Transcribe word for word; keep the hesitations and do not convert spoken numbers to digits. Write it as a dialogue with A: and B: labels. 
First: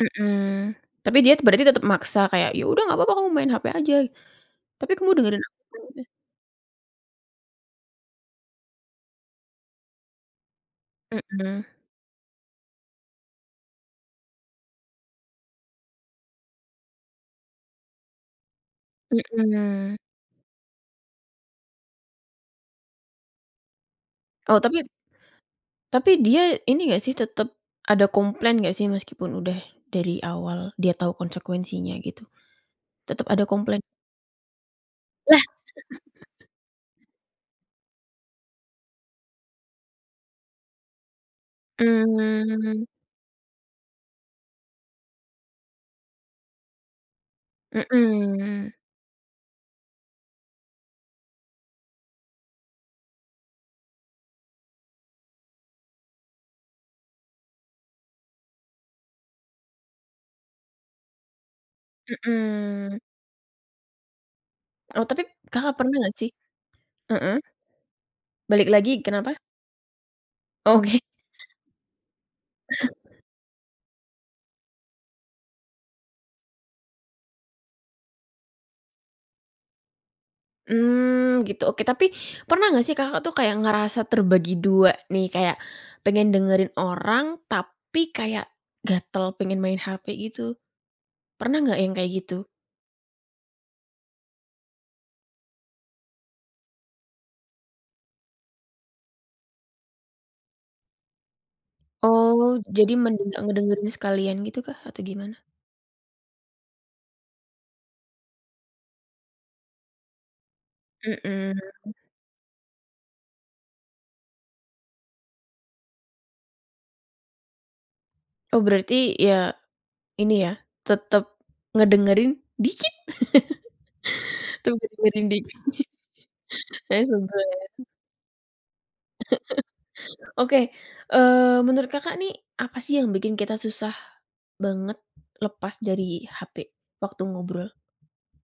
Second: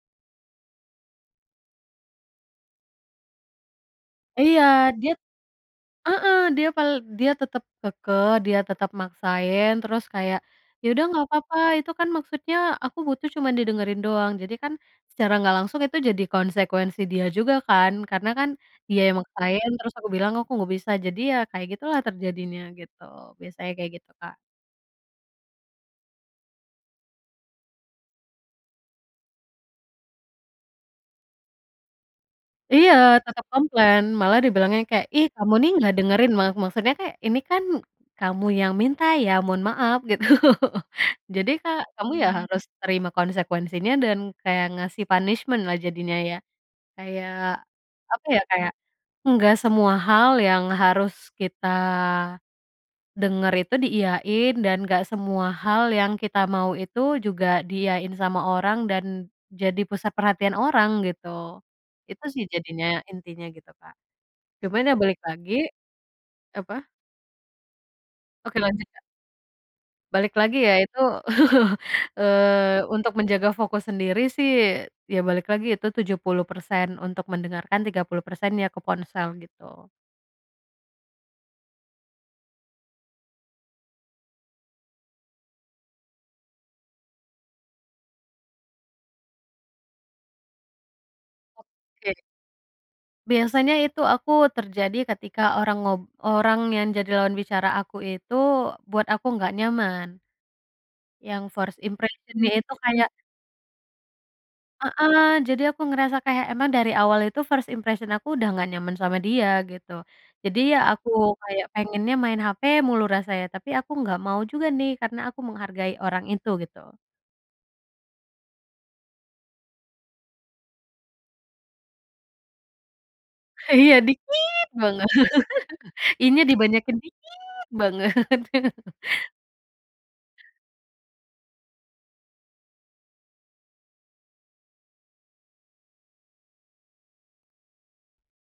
A: Mhm, tapi dia berarti tetap maksa, kayak, "Ya udah nggak papa, kamu main hape aja,
B: Iya,
A: tapi
B: dia
A: kamu dengerin aku," eh.
B: heeh, dia pal dia tetap kekeh, dia tetap maksain, terus kayak, "Ya, udah nggak papa,
A: Mhm.
B: itu kan maksudnya, aku butuh cuman didengerin doang." Jadi kan, secara nggak langsung itu jadi konsekuensi dia juga kan, karena kan, dia yang maksain, terus
A: Mhm.
B: aku bilang, aku nggak bisa, jadi ya, kayak gitulah, terjadinya, gitu. Biasanya kayak gitu, Kak.
A: Oh, tapi tapi dia, ini nggak, sih, tetap ada komplain nggak sih, meskipun udah dari awal dia tau konsekuensinya, gitu?
B: Iya,
A: Tetap
B: tetap
A: ada komplain?
B: komplain, malah dia bilangnya kayak, "Ih,
A: Lah.
B: kamu, nih, nggak dengerin." Ma maksudnya kayak, ini kan kamu yang minta ya, mohon maaf, gitu. Jadi, Kak kamu, ya, harus
A: Mmm.
B: terima konsekuensinya, dan kayak ngasih punishment-lah jadinya ya, kayak apa, ya, kayak
A: Mhm.
B: nggak semua hal yang harus kita denger itu diiyain, dan nggak semua hal yang kita mau itu juga diiyain sama orang dan jadi pusat perhatian orang, gitu. Itu, sih,
A: Mhm.
B: jadinya, intinya, gitu, Kak. Cuman, ya,
A: Oh,
B: balik
A: tapip
B: lagi,
A: Kakak pernah nggak sih
B: apa
A: heeh.
B: Oke,
A: Balik
B: lanjut,
A: lagi,
B: Kak.
A: kenapa?
B: Balik lagi, ya, itu,
A: Oke.
B: eee, untuk menjaga fokus sendiri sih, ya, balik lagi itu tujuh puluh persen untuk mendengarkan, tiga puluh persennya ke ponsel, gitu.
A: Mmm, gitu, oke tapi, pernah nggak sih Kakak, tuh, kayak ngerasa terbagi dua nih, kayak pengen dengerin orang, tapi kayak gatel pengen main hepe gitu? Pernah nggak yang kayak
B: Oke.
A: gitu?
B: Biasanya itu aku terjadi ketika orang ngob orang yang jadi lawan bicara aku itu buat aku nggak nyaman, yang first impression-nya
A: Oh,
B: itu
A: jadi
B: kayak
A: mending nggak ngedengerin sekalian gitukah? Atau gimana?
B: Heeh, jadi aku ngerasa kayak emang dari awal itu first impression aku udah nggak nyaman sama dia, gitu. Jadi, ya, aku kayak
A: Mhm.
B: pengennya main hape mulu rasanya, tapi aku nggak mau juga, nih, karena aku menghargai orang itu, gitu.
A: Oh, berarti ya, ini ya, tetep ngedengerin, dikit,
B: Iya, dikit
A: tetep
B: banget,
A: ngedengerin dikit.
B: i-nya dibanyakin,
A: Ya,
B: dikit
A: sebel ya.
B: banget.
A: Oke, eee, menurut Kakak nih, apa, sih, yang bikin kita susah banget lepas dari hape waktu ngobrol?